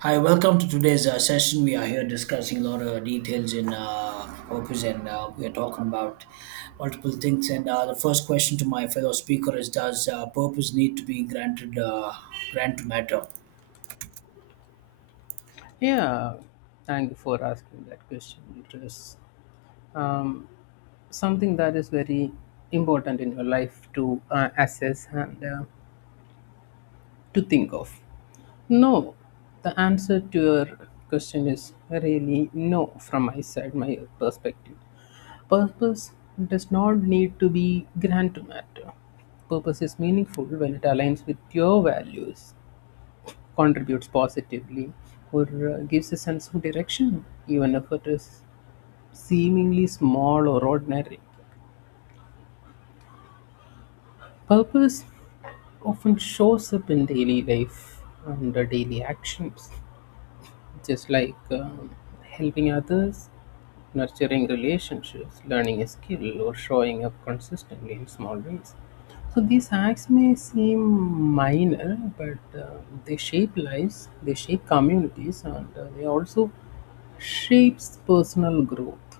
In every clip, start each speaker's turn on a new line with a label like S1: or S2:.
S1: Hi, welcome to today's session. We are here discussing a lot of details in purpose, and we are talking about multiple things. And The first question to my fellow speaker is: Does purpose need to be granted? Grant to matter?
S2: Yeah, thank you for asking that question. It is um, something that is very important in your life to assess and to think of. No, the answer to your question is really no from my side, my perspective. Purpose does not need to be grand to matter. Purpose is meaningful when it aligns with your values, contributes positively, or gives a sense of direction, even if it is seemingly small or ordinary. Purpose often shows up in daily life and daily actions, just like helping others, nurturing relationships, learning a skill, or showing up consistently in small ways. So these acts may seem minor, but they shape lives, they shape communities, and they also shapes personal growth.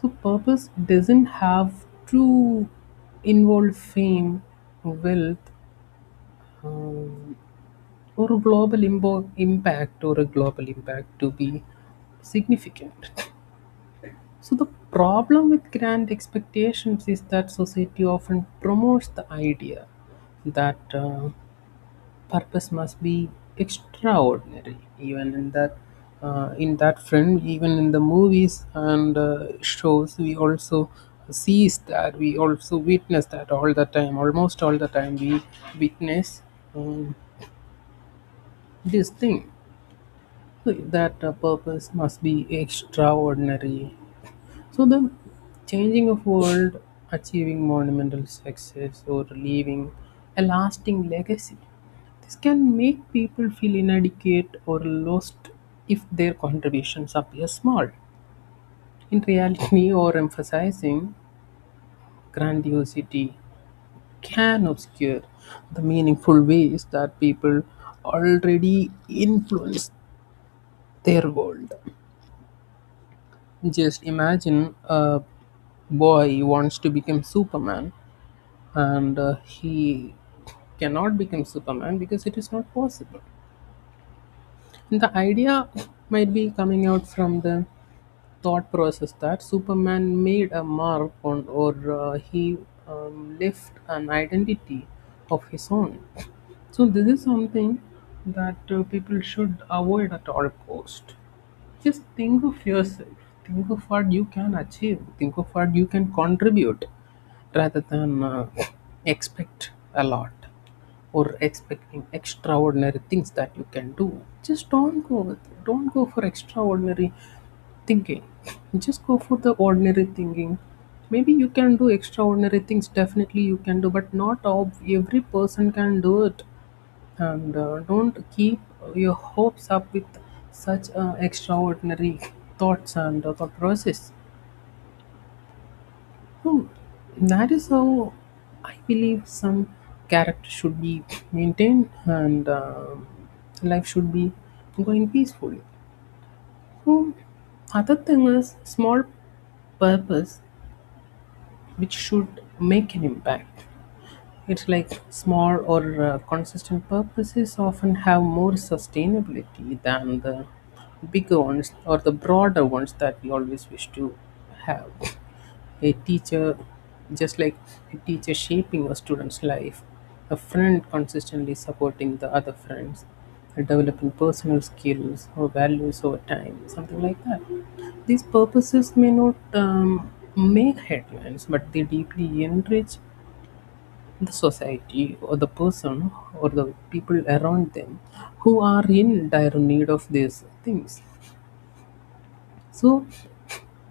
S2: So purpose doesn't have to involve fame, wealth, um, or a global impact or a global impact to be significant. So the problem with grand expectations is that society often promotes the idea that. Purpose must be extraordinary even in that friend, even in the movies and shows we also sees that we also witness that all the time, almost all the time we witness um, this thing. So that purpose must be extraordinary, so the changing of world, achieving monumental success, or leaving a lasting legacy. This can make people feel inadequate or lost if their contributions appear small. In reality, or emphasizing grandiosity can obscure the meaningful ways that people already influence their world. Just imagine a boy wants to become Superman, and he cannot become Superman because it is not possible, and the idea might be coming out from the thought process that Superman made a mark on, or he left an identity of his own. So this is something that people should avoid at all cost. Just think of yourself. Think of what you can achieve. Think of what you can contribute, rather than expect a lot or expecting extraordinary things that you can do. Just don't go with it. Don't go for extraordinary thinking. Just go for the ordinary thinking. Maybe you can do extraordinary things, definitely you can do, but not every person can do it. And don't keep your hopes up with such extraordinary thoughts and thought process. Hmm, that is how I believe some character should be maintained, and life should be going peacefully. So, other thing is small purpose which should make an impact. It's like small or consistent purposes often have more sustainability than the bigger ones or the broader ones that we always wish to have. A teacher, just like a teacher shaping a student's life, a friend consistently supporting the other friends, and developing personal skills or values over time, something like that. These purposes may not make headlines, but they deeply enrich the society or the person or the people around them who are in dire need of these things. So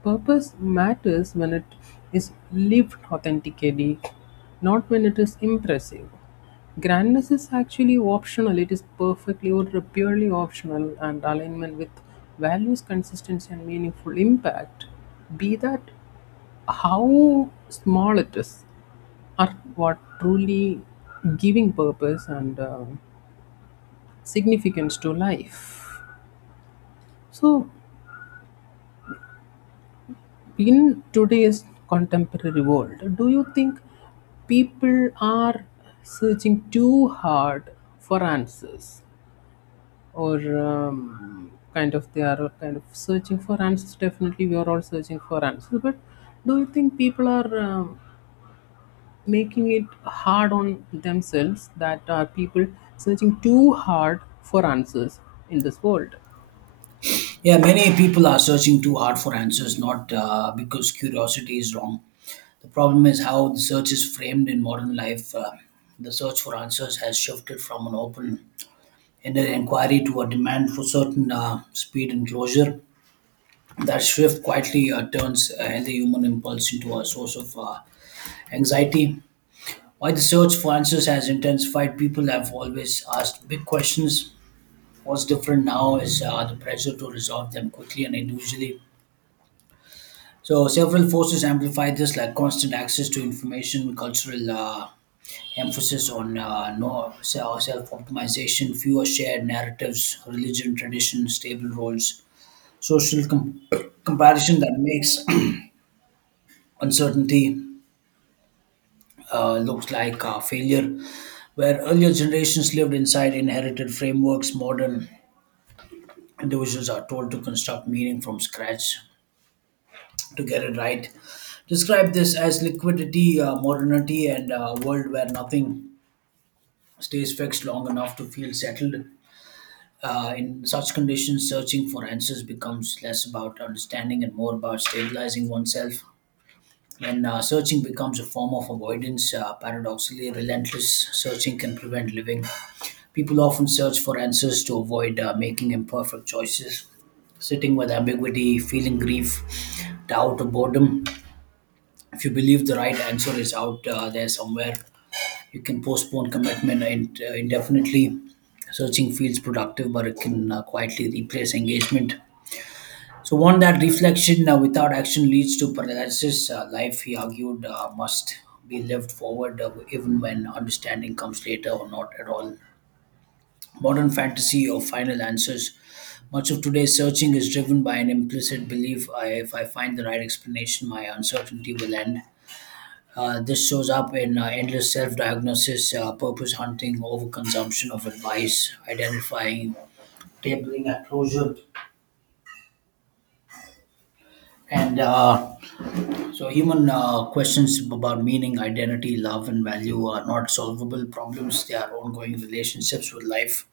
S2: purpose matters when it is lived authentically, not when it is impressive. Grandness is actually optional, it is perfectly or purely optional, and alignment with values, consistency, and meaningful impact, be that how small it is, are what truly giving purpose and significance to life. So, in today's contemporary world, do you think people are searching too hard for answers, or they are kind of searching for answers? Definitely, we are all searching for answers, but do you think people are making it hard on themselves, that are people searching too hard for answers in this world?
S1: Yeah, many people are searching too hard for answers, not because curiosity is wrong. The problem is how the search is framed in modern life. The search for answers has shifted from an open-ended inquiry to a demand for certain speed and closure. That shift quietly turns a healthy human impulse into a source of anxiety. While the search for answers has intensified, people have always asked big questions. What's different now is the pressure to resolve them quickly and individually. So, several forces amplify this, like constant access to information, cultural emphasis on no self optimization, fewer shared narratives, religion, tradition, stable roles, social com- comparison that makes uncertainty looks like failure. Where earlier generations lived inside inherited frameworks, modern individuals are told to construct meaning from scratch to get it right. Describe this as liquidity, modernity, and a world where nothing stays fixed long enough to feel settled. In such conditions, searching for answers becomes less about understanding and more about stabilizing oneself. When searching becomes a form of avoidance, paradoxically, relentless searching can prevent living. People often search for answers to avoid making imperfect choices, sitting with ambiguity, feeling grief, doubt, or boredom. If you believe the right answer is out there somewhere, you can postpone commitment indefinitely. Searching feels productive, but it can quietly replace engagement. So, one that reflection without action leads to paralysis. Life, he argued, must be lived forward even when understanding comes later or not at all. Modern fantasy of final answers. Much of today's searching is driven by an implicit belief: if I find the right explanation, my uncertainty will end. This shows up in endless self diagnosis, purpose hunting, overconsumption of advice, identifying, tabling at closure. And uh, human questions about meaning, identity, love, and value are not solvable problems, they are ongoing relationships with life.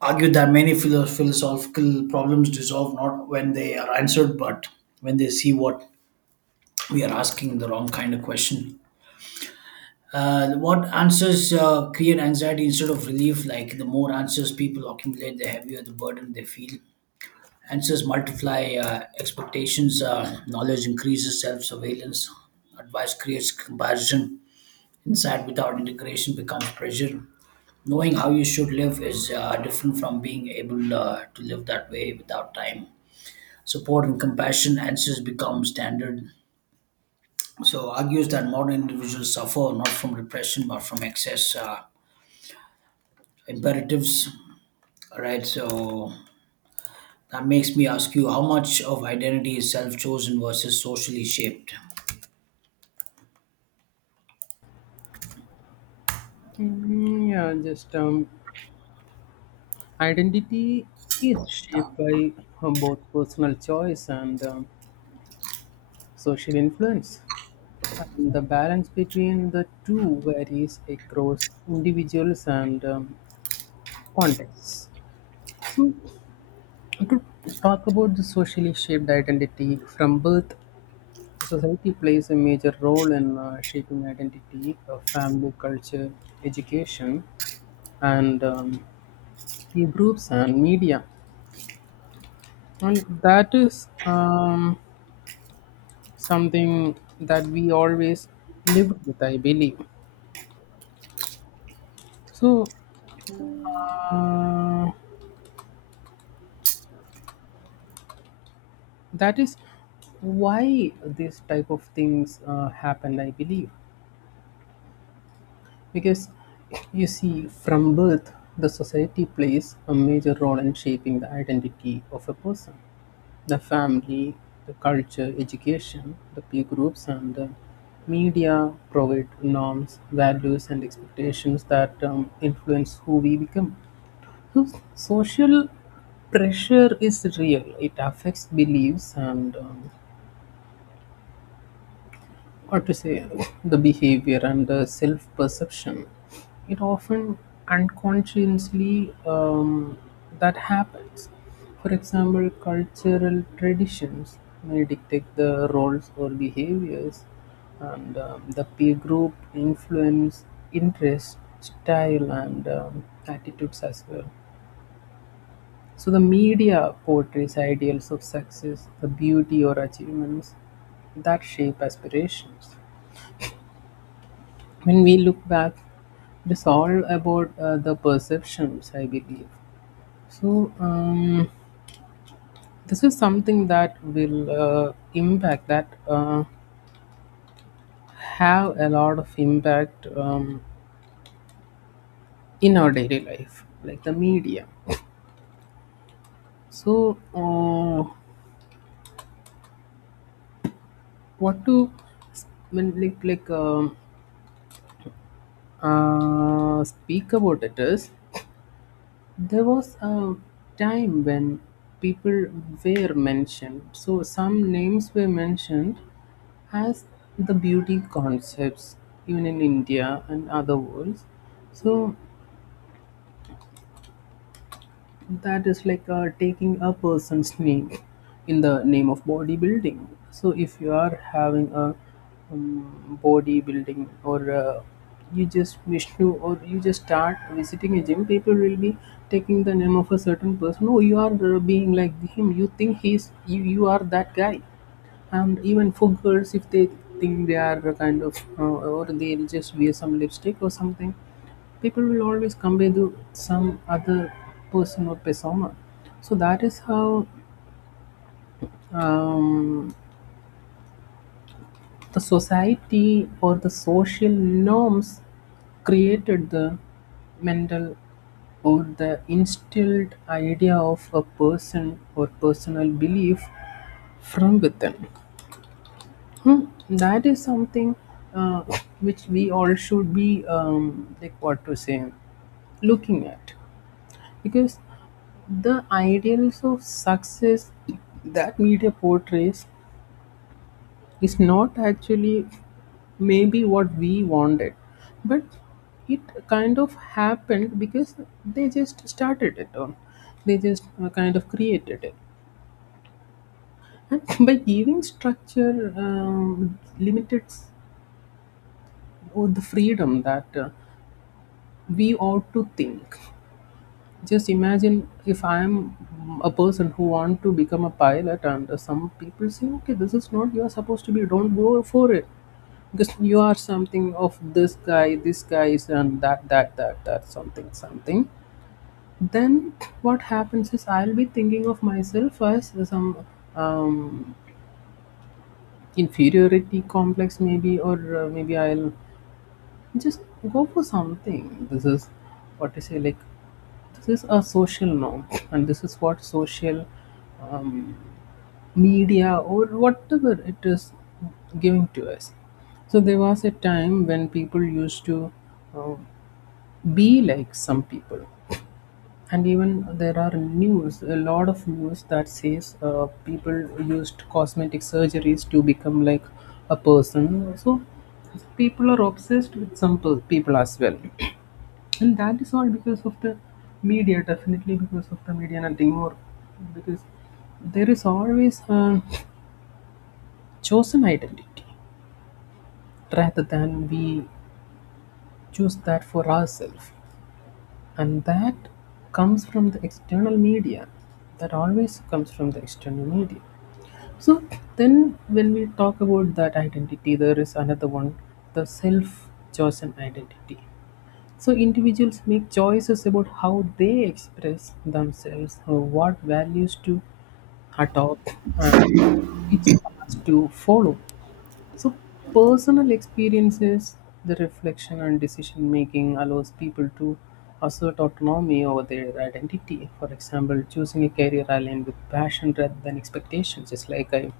S1: Argued that many philosophical problems dissolve not when they are answered, but when they see what we are asking the wrong kind of question. What answers create anxiety instead of relief? Like the more answers people accumulate, the heavier the burden they feel. Answers multiply expectations, knowledge increases self surveillance, advice creates comparison, insight without integration becomes pressure. Knowing how you should live is different from being able to live that way without time. Support and compassion answers become standard, so argues that modern individuals suffer not from repression but from excess imperatives. All right, so that makes me ask you: how much of identity is self chosen versus socially shaped?
S2: Mm, yeah, just identity is shaped by both personal choice and social influence, and the balance between the two varies across individuals and contexts. So, to talk about the socially shaped identity from birth, society plays a major role in shaping identity, family, culture, education, and peer groups and media. And that is something that we always lived with, I believe. So uh, that is why this type of things happened, I believe, because you see, from birth, the society plays a major role in shaping the identity of a person. The family, the culture, education, the peer groups, and the media provide norms, values, and expectations that influence who we become. Social pressure is real. It affects beliefs and what to say, the behavior and the self perception. It often unconsciously that happens. For example, cultural traditions may dictate the roles or behaviors, and the peer group influence interest, style, and attitudes as well. So the media portrays ideals of success, the beauty or achievements that shape aspirations. When we look back, it is all about the perceptions, I believe. So this is something that will impact that have a lot of impact in our daily life, like the media. So what to when like speak about it is, there was a time when people were mentioned. So some names were mentioned as the beauty concepts, even in India and other worlds. So that is like taking a person's name in the name of bodybuilding. So if you are having a bodybuilding or you just Vishnu, or you just start visiting a gym, people will be taking the name of a certain person. Oh, you are being like him, you think he's you, you are that guy. And even for girls, if they think they are a kind of, or they'll just wear some lipstick or something, people will always compare to some other person or persona. So that is how um, the society or the social norms created the mental or the instilled idea of a person or personal belief from within. Hmm, that is something uh, which we all should be like what to say looking at, because the ideals of success that media portrays is not actually maybe what we wanted, but it kind of happened because they just started it on they just kind of created it, and by giving structure or the freedom that we ought to think. Just imagine if I am a person who want to become a pilot, and some people say, "Okay, this is not you are supposed to be. Don't go for it," because you are something of this guy is and that, that, that, that, something, something. Then what happens is I'll be thinking of myself as some um, inferiority complex, maybe, or maybe I'll just go for something. This is what I say, like, this is a social norm, and this is what social um, media or whatever it is giving to us. So there was a time when people used to uh, be like some people, and even there are news, a lot of news that says people used cosmetic surgeries to become like a person. So people are obsessed with some people as well, and that is all because of the media, definitely because of the media, nothing more, because there is always a chosen identity rather than we choose that for ourselves, and that comes from the external media, that always comes from the external media. So then when we talk about that identity, there is another one: the self chosen identity. So individuals make choices about how they express themselves, what values to adopt, and which paths to follow. So personal experiences, the reflection and decision making allows people to assert autonomy over their identity. For example, choosing a career aligned with passion rather than expectations. Just like I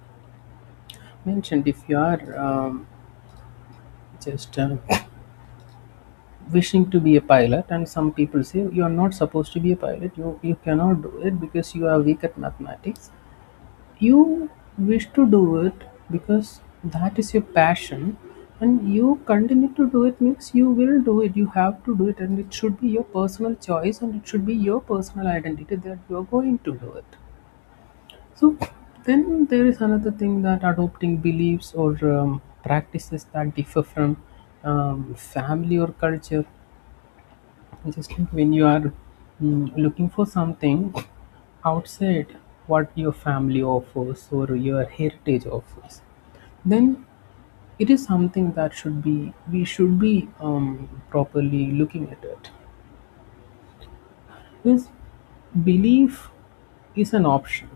S2: mentioned, if you are just wishing to be a pilot, and some people say you are not supposed to be a pilot, you cannot do it because you are weak at mathematics, you wish to do it because that is your passion, and you continue to do it means you will do it, you have to do it, and it should be your personal choice, and it should be your personal identity that you are going to do it. So then there is another thing, that adopting beliefs or practices that differ from family or culture, just like when you are looking for something outside what your family offers or your heritage offers, then it is something that should be we should be properly looking at it. Because belief is an option,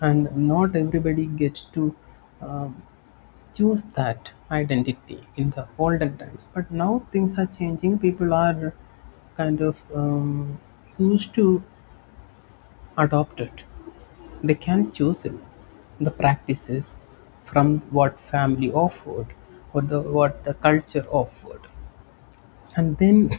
S2: and not everybody gets to um, choose that identity in the olden times. But now things are changing. People are kind of used to adopt it. They can choose the practices from what family offered or the what the culture offered, and then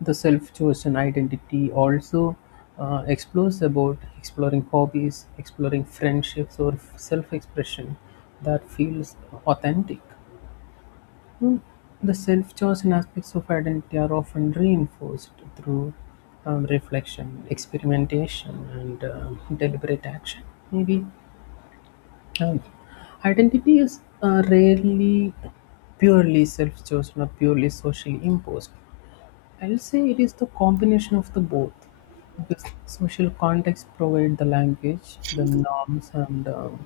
S2: the self-chosen identity also explores about exploring hobbies, exploring friendships, or self-expression that feels authentic. well, The self chosen aspects of identity are often reinforced through reflection, experimentation, and deliberate action. Maybe um, identity is rarely purely self chosen or purely socially imposed. I'll say it is the combination of the both, because social context provide the language, the norms, and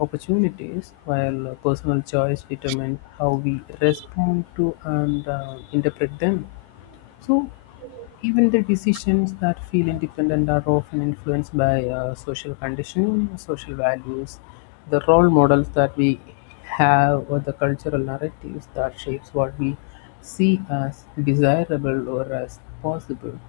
S2: opportunities, while personal choice determine how we respond to and interpret them. So even the decisions that feel independent are often influenced by social conditioning, social values, the role models that we have, or the cultural narratives that shapes what we see as desirable or as possible.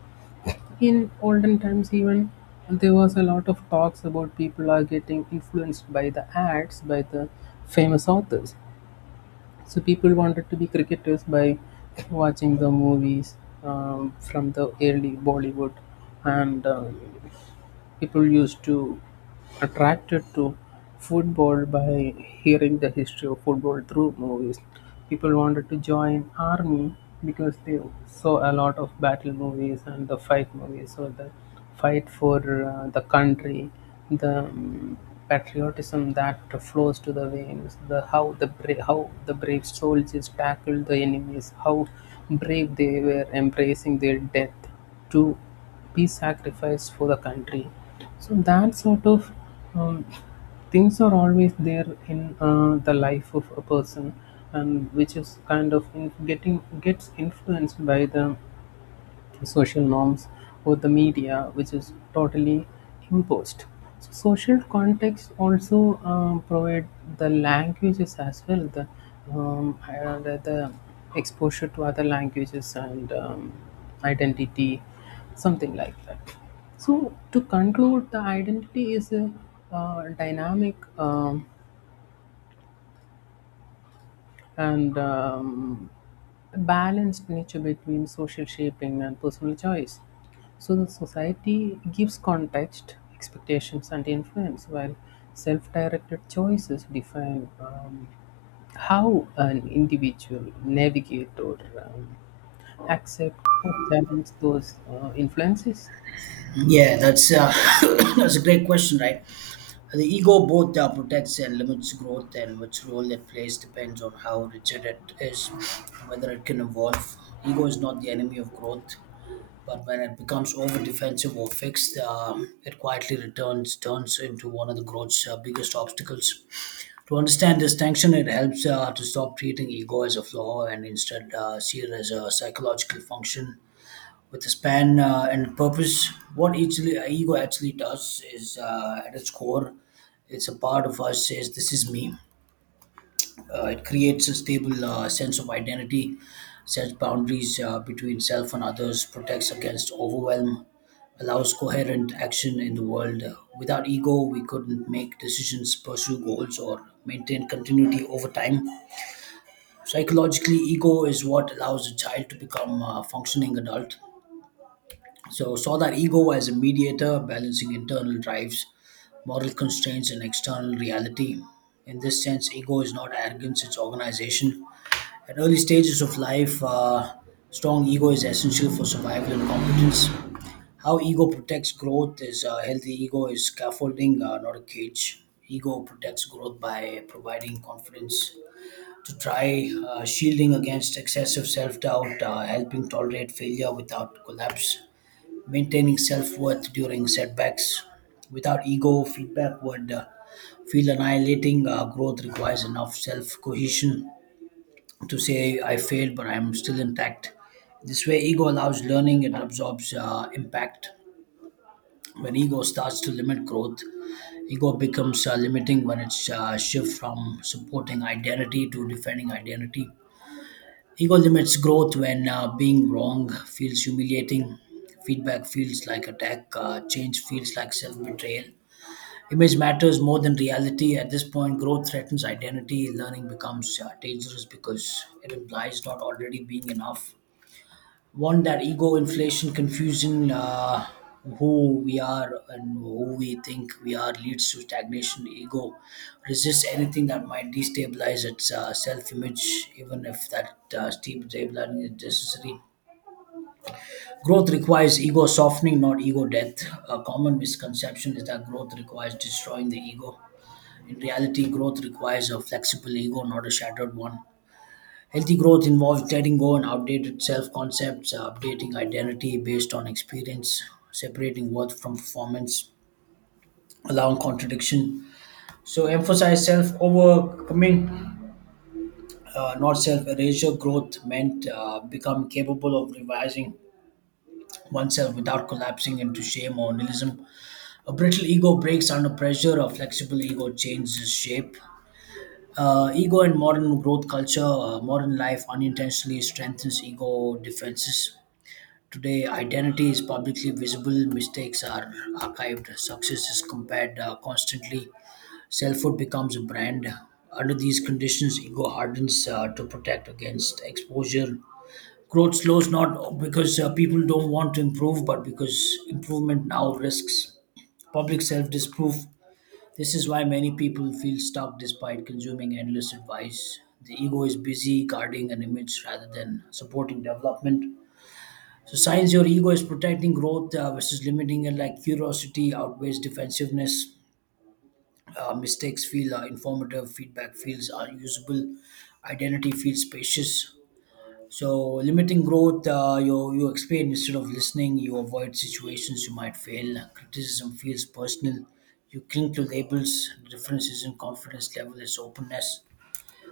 S2: In olden times, even there was a lot of talks about people are getting influenced by the ads, by the famous authors. So people wanted to be cricketers by watching the movies from the early Bollywood, and people used to attracted to football by hearing the history of football through movies. People wanted to join army because they saw a lot of battle movies and the fight movies. So the fight for the country, the patriotism that flows to the veins, the how the brave soldiers tackled the enemies, how brave they were embracing their death to be sacrificed for the country. So that sort of um, things are always there in the life of a person, and which is kind of in getting gets influenced by the social norms or the media, which is totally imposed. So social context also provide the languages as well, the exposure to other languages and identity, something like that. So to conclude, the identity is a dynamic and a balanced nature between social shaping and personal choice. So the society gives context, expectations, and influence, while self directed choices define how an individual navigate or accept or challenge those influences.
S1: Yeah, that's that's a great question, right? The ego both protects and limits growth, and which role it plays depends on how rigid it is, and whether it can evolve. Ego is not the enemy of growth; but when it becomes over defensive or fixed, it quietly returns turns into one of the growth's biggest obstacles. To understand this tension, it helps to stop treating ego as a flaw and instead see it as a psychological function with a span and purpose. What actually ego actually does is, at its core, it's a part of us says this is me. It creates a stable sense of identity, sets boundaries between self and others, protects against overwhelm, allows coherent action in the world. Without ego, we couldn't make decisions, pursue goals, or maintain continuity over time. Psychologically, ego is what allows a child to become a functioning adult. So, saw that ego as a mediator, balancing internal drives, moral constraints, and external reality. In this sense, ego is not arrogance, it's organization. At early stages of life, strong ego is essential for survival and competence. How ego protects growth is healthy ego is scaffolding, not a cage. Ego protects growth by providing confidence to try, shielding against excessive self doubt, helping tolerate failure without collapse, maintaining self worth during setbacks. Without ego, feedback would feel annihilating. Growth requires enough self cohesion to say I failed, but I'm still intact. This way, ego allows learning, it absorbs impact. When ego starts to limit growth, ego becomes limiting when it's shift from supporting identity to defending identity. Ego limits growth when being wrong feels humiliating, feedback feels like attack, change feels like self betrayal. Image matters more than reality. At this point, growth threatens identity. Learning becomes dangerous because it implies not already being enough. One that ego inflation confusion who we are and who we think we are leads to stagnation. Ego resists anything that might destabilize its self-image, even if that steep stabilizing is necessary. Growth requires ego softening, not ego death. A common misconception is that growth requires destroying the ego. In reality, growth requires a flexible ego, not a shattered one. Healthy growth involves letting go and outdated self concepts, updating identity based on experience, separating worth from performance, allowing contradiction. So, emphasize self overcoming, not self erasure. Growth meant become capable of revising oneself without collapsing into shame or nihilism. A brittle ego breaks under pressure, a flexible ego changes shape. Ego and modern growth culture, modern life unintentionally strengthens ego defenses. Today, identity is publicly visible, mistakes are archived, success is compared constantly, selfhood becomes a brand. Under these conditions, ego hardens to protect against exposure. Growth slows not because people don't want to improve, but because improvement now risks public self disproof. This is why many people feel stuck despite consuming endless advice. The ego is busy guarding an image rather than supporting development. So science, your ego is protecting growth versus limiting it. Like curiosity outweighs defensiveness. Mistakes feel informative. Feedback feels usable. Identity feels spacious. So limiting growth, you explain instead of listening. You avoid situations you might fail. Criticism feels personal. You cling to labels. The difference isn't confidence level; it's openness.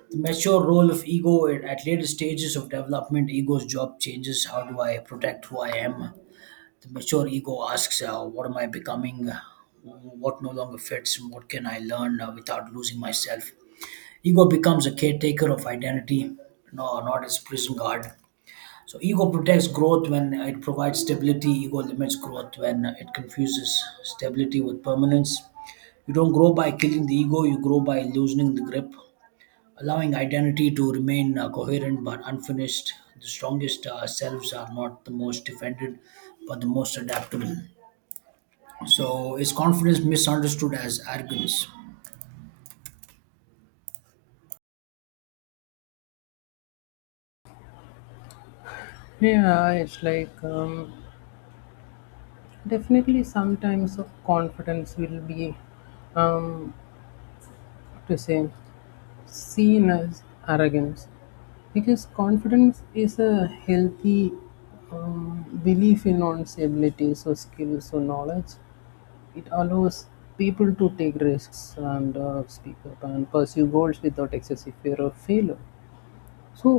S1: The mature role of ego at later stages of development. Ego's job changes. How do I protect who I am? The mature ego asks, what am I becoming? What no longer fits? What can I learn without losing myself? Ego becomes a caretaker of identity, no, not its prison guard. So, ego protects growth when it provides stability, ego limits growth when it confuses stability with permanence. You don't grow by killing the ego, you grow by loosening the grip, allowing identity to remain coherent but unfinished. The strongest selves are not the most defended, but the most adaptable. So is confidence misunderstood as arrogance?
S2: Yeah, it's like definitely sometimes confidence will be, um, what to say, seen as arrogance, because confidence is a healthy belief in one's abilities or skills or knowledge. It allows people to take risks and speak up and pursue goals without excessive fear of failure. So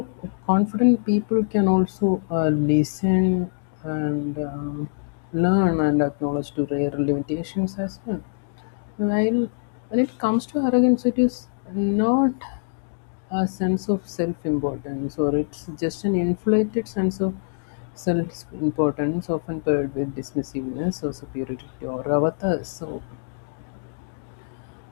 S2: confident people can also listen and learn and acknowledge to their limitations as well. While when it comes to arrogance, it is not a sense of self-importance, or it's just an inflated sense of self-importance, often paired with dismissiveness or superiority or others. So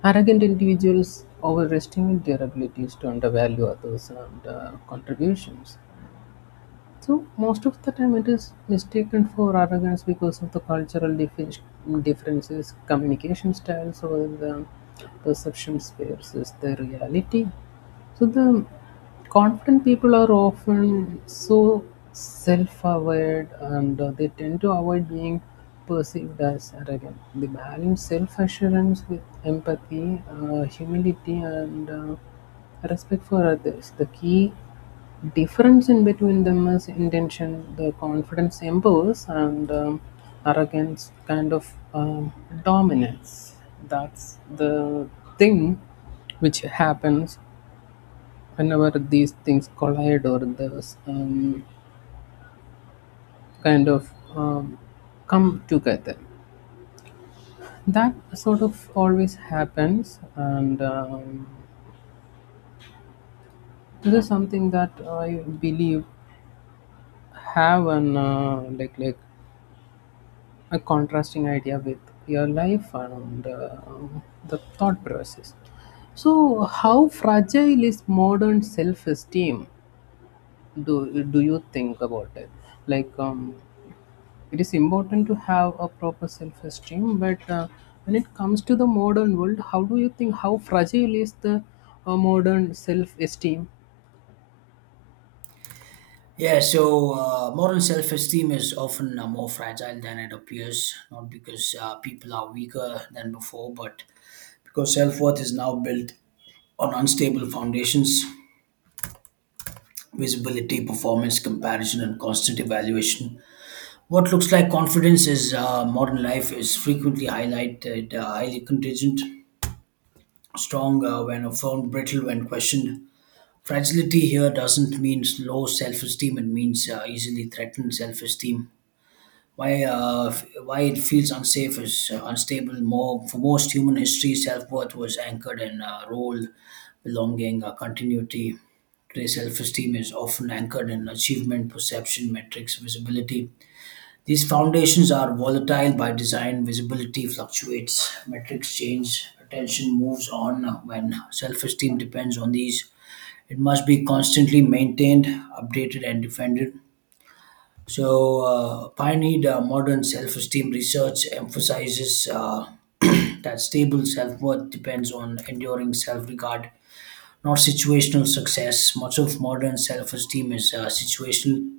S2: arrogant individuals overestimate their abilities to undervalue others and contributions. So most of the time it is mistaken for arrogance because of the differences, communication styles, or the perceptions versus the reality. So the confident people are often so self-aware, and they tend to avoid being perceived as arrogant. They balance self-assurance with empathy, humility, and respect for others. The key difference in between them is intention, the confidence impulse, and arrogance dominance. That's the thing which happens whenever these things collide or those kind of um, come together. That sort of always happens, and this is something that I believe have an like a contrasting idea with your life and the thought process. So, how fragile is modern self-esteem? Do you think about it? Like, it is important to have a proper self-esteem, but when it comes to the modern world, how do you think how fragile is the modern self-esteem?
S1: Yeah, so moral self esteem is often more fragile than it appears, not because people are weaker than before, but because self worth is now built on unstable foundations: visibility, performance, comparison, and constant evaluation. What looks like confidence is modern life is frequently highlighted, highly contingent, strong when affirmed, brittle when questioned. Fragility here doesn't mean low self-esteem. It means easily threatened self-esteem. Why, why it feels unsafe is unstable. More for most human history, self-worth was anchored in role, belonging, continuity. Today, self-esteem is often anchored in achievement, perception, metrics, visibility. These foundations are volatile by design. Visibility fluctuates, metrics change, attention moves on. When self-esteem depends on these, it must be constantly maintained, updated, and defended. So, pioneered modern self esteem research emphasizes that stable self worth depends on enduring self regard, not situational success. Much of modern self esteem is situational.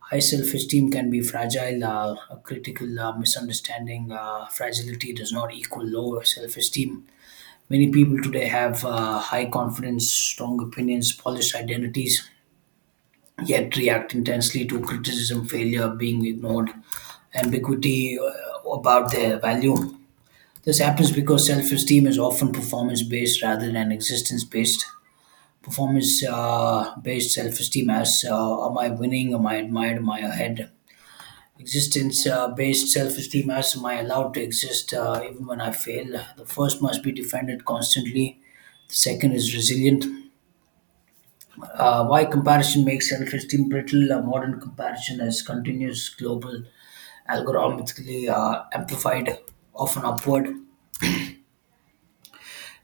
S1: High self esteem can be fragile, a critical misunderstanding. Fragility does not equal lower self esteem. Many people today have high confidence, strong opinions, polished identities, yet react intensely to criticism, failure, being ignored, ambiguity about their value. This happens because self esteem is often performance based rather than existence based. Performance based self esteem as am I winning, am I admired, am I ahead? Existence based self esteem as am I allowed to exist even when I fail? The first must be defended constantly, the second is resilient. Why comparison makes self-esteem brittle? A modern comparison is continuous, global, algorithmically amplified, often upward.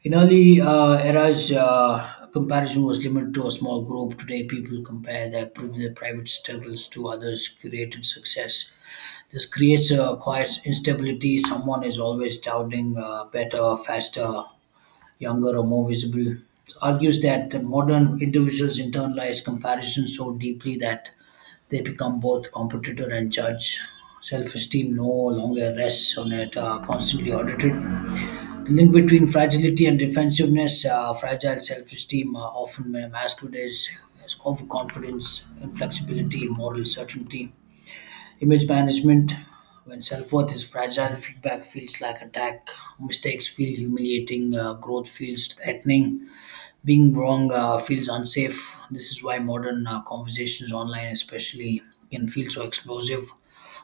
S1: In early eras, comparison was limited to a small group. Today, people compare their private struggles to others' curated success. This creates a quiet instability. Someone is always doubting better, faster, younger, or more visible. Argues that the modern individuals internalize comparison so deeply that they become both competitor and judge. Self esteem no longer rests on it, constantly audited. The link between fragility and defensiveness, fragile self esteem often masquerades as overconfidence, inflexibility, moral certainty. Image management, when self worth is fragile, feedback feels like attack, mistakes feel humiliating, growth feels threatening, being wrong feels unsafe. This is why modern conversations online, especially, can feel so explosive.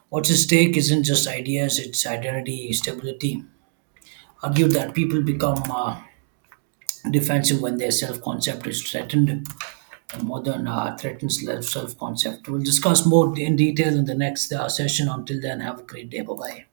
S1: What's at stake isn't just ideas, it's identity, stability. Argued that people become defensive when their self concept is threatened. And modern threatens self concept. We'll discuss more in detail in the next session. Until then, have a great day. Bye bye.